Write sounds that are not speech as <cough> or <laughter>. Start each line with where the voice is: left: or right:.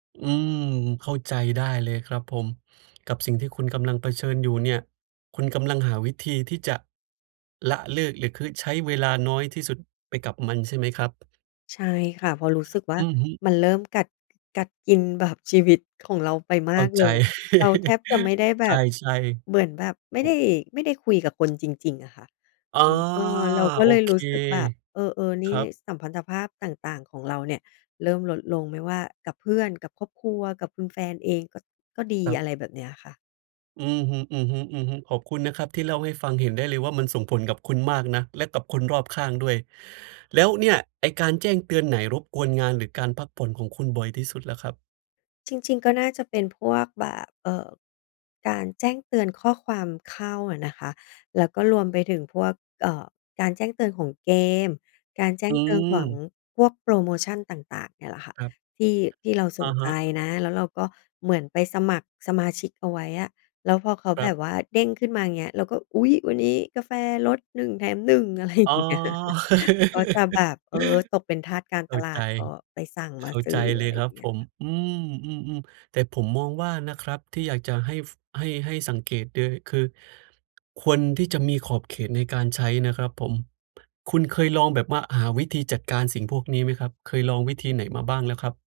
right: อืม เข้าใจได้เลยครับผม กับสิ่งที่คุณกำลังเผชิญอยู่เนี่ย คุณกำลังหาวิธีที่จะละเลิก หรือคึ ใช้เวลาน้อยที่สุดไปกับมันใช่ไหมครับ?
left: ใช่ค่ะ เพราะรู้สึกว่า
right: อือฮึ
left: มันเริ่มกัด ก กัดกินแบบชีวิตของเราไปม
right: เข้
left: า
right: า
left: กเ
right: ใ
left: ล
right: จ
left: ย เราแทบ
right: <laughs>
left: จะไม่ได้แบ
right: ใช
left: บ
right: ่
left: เหมือนแบบไม่
right: ๆ ผ
left: ได้
right: ม
left: ไม่ได้คุยกับคนจริง ๆ อะค่ะ
right: อา
left: อืม เออ เราก็
right: โอ
left: เลย
right: เค
left: รู้สึกแบบ เออ ๆ นี
right: ค
left: ่
right: รับ
left: ส สัมพันธภาพต่าง ๆ ของเราเนี่ยเริ่มลดลง ไม่ว่ากับเพื่อน กับครอบครัว กับคุณแฟนเองก็ ก็ดี
right: ครั
left: อ
right: บ
left: ะไรแบบเนี้ยอะค่ะ
right: อือฮึ ๆ ๆ ขอบคุณนะครับที่เล่าให้ฟัง เห็นได้เลยว่ามันส่งผลกับคุณมากนะ และกับคนรอบข้างด้วย แล้วเนี่ยไอ้การแจ้งเตือนไหน รบกวนงาน หรือการพักผ่อนของคุณบ่อยที่สุดล่ะครับ?
left: จริง ๆ ก็น่าจะเป็นพวกแบบ เอ่อ การแจ้งเตือนข้อความเข้าอะนะคะ แล้วก็รวมไปถึงพวก เอ่อ การแจ้งเตือนของเกม การแจ้
right: อื
left: งเตือนของ
right: ม
left: พวกโพรโมชันต่าง ๆ เนี่ยแหละค่ะ
right: ครับ
left: ที่ ที่เราส
right: อ
left: น
right: ะฮ
left: ใจ
right: ะ
left: นะ แล้วเราก็เหมือนไปสมัครสมาชิกเอาไว้อะ แล้วพอเขา
right: คร
left: แบ
right: ับ
left: บว่าเด้งขึ้นมาอย่างเงี้ย เราก็ อุ๊ย! วันนี้ กาแฟลด 1 แถม 1 อะไร อย
right: อ๋
left: ่
right: อ
left: างเงี้ย <chuckles> ก็จะแบบ เออ ตกเป็นทาสการ
right: <laughs> เข้
left: ต
right: า
left: ล
right: ใ
left: า
right: จ
left: ด ก็ไปสั่งม
right: เข
left: า
right: ้า
left: ซื
right: ใจ
left: ้อ
right: เล
left: อะ
right: ย
left: ไร
right: ค
left: อย
right: รั
left: ่
right: บ
left: างเงี
right: ผ
left: ้ย
right: ม
left: ค่ะ
right: อืม ๆ ๆ แต่ผมมองว่านะครับ ที่อยากจะให้ ฟ ให้ ให้สังเกตเลย คือควรที่จะมีขอบเขตในการใช้นะครับผม คุณเคยลองแบบว่าหาวิธีจัดการ สิ่งพวกนี้ไหมครับ? เคยลองวิธีไหนมาบ้างแล้วครับ?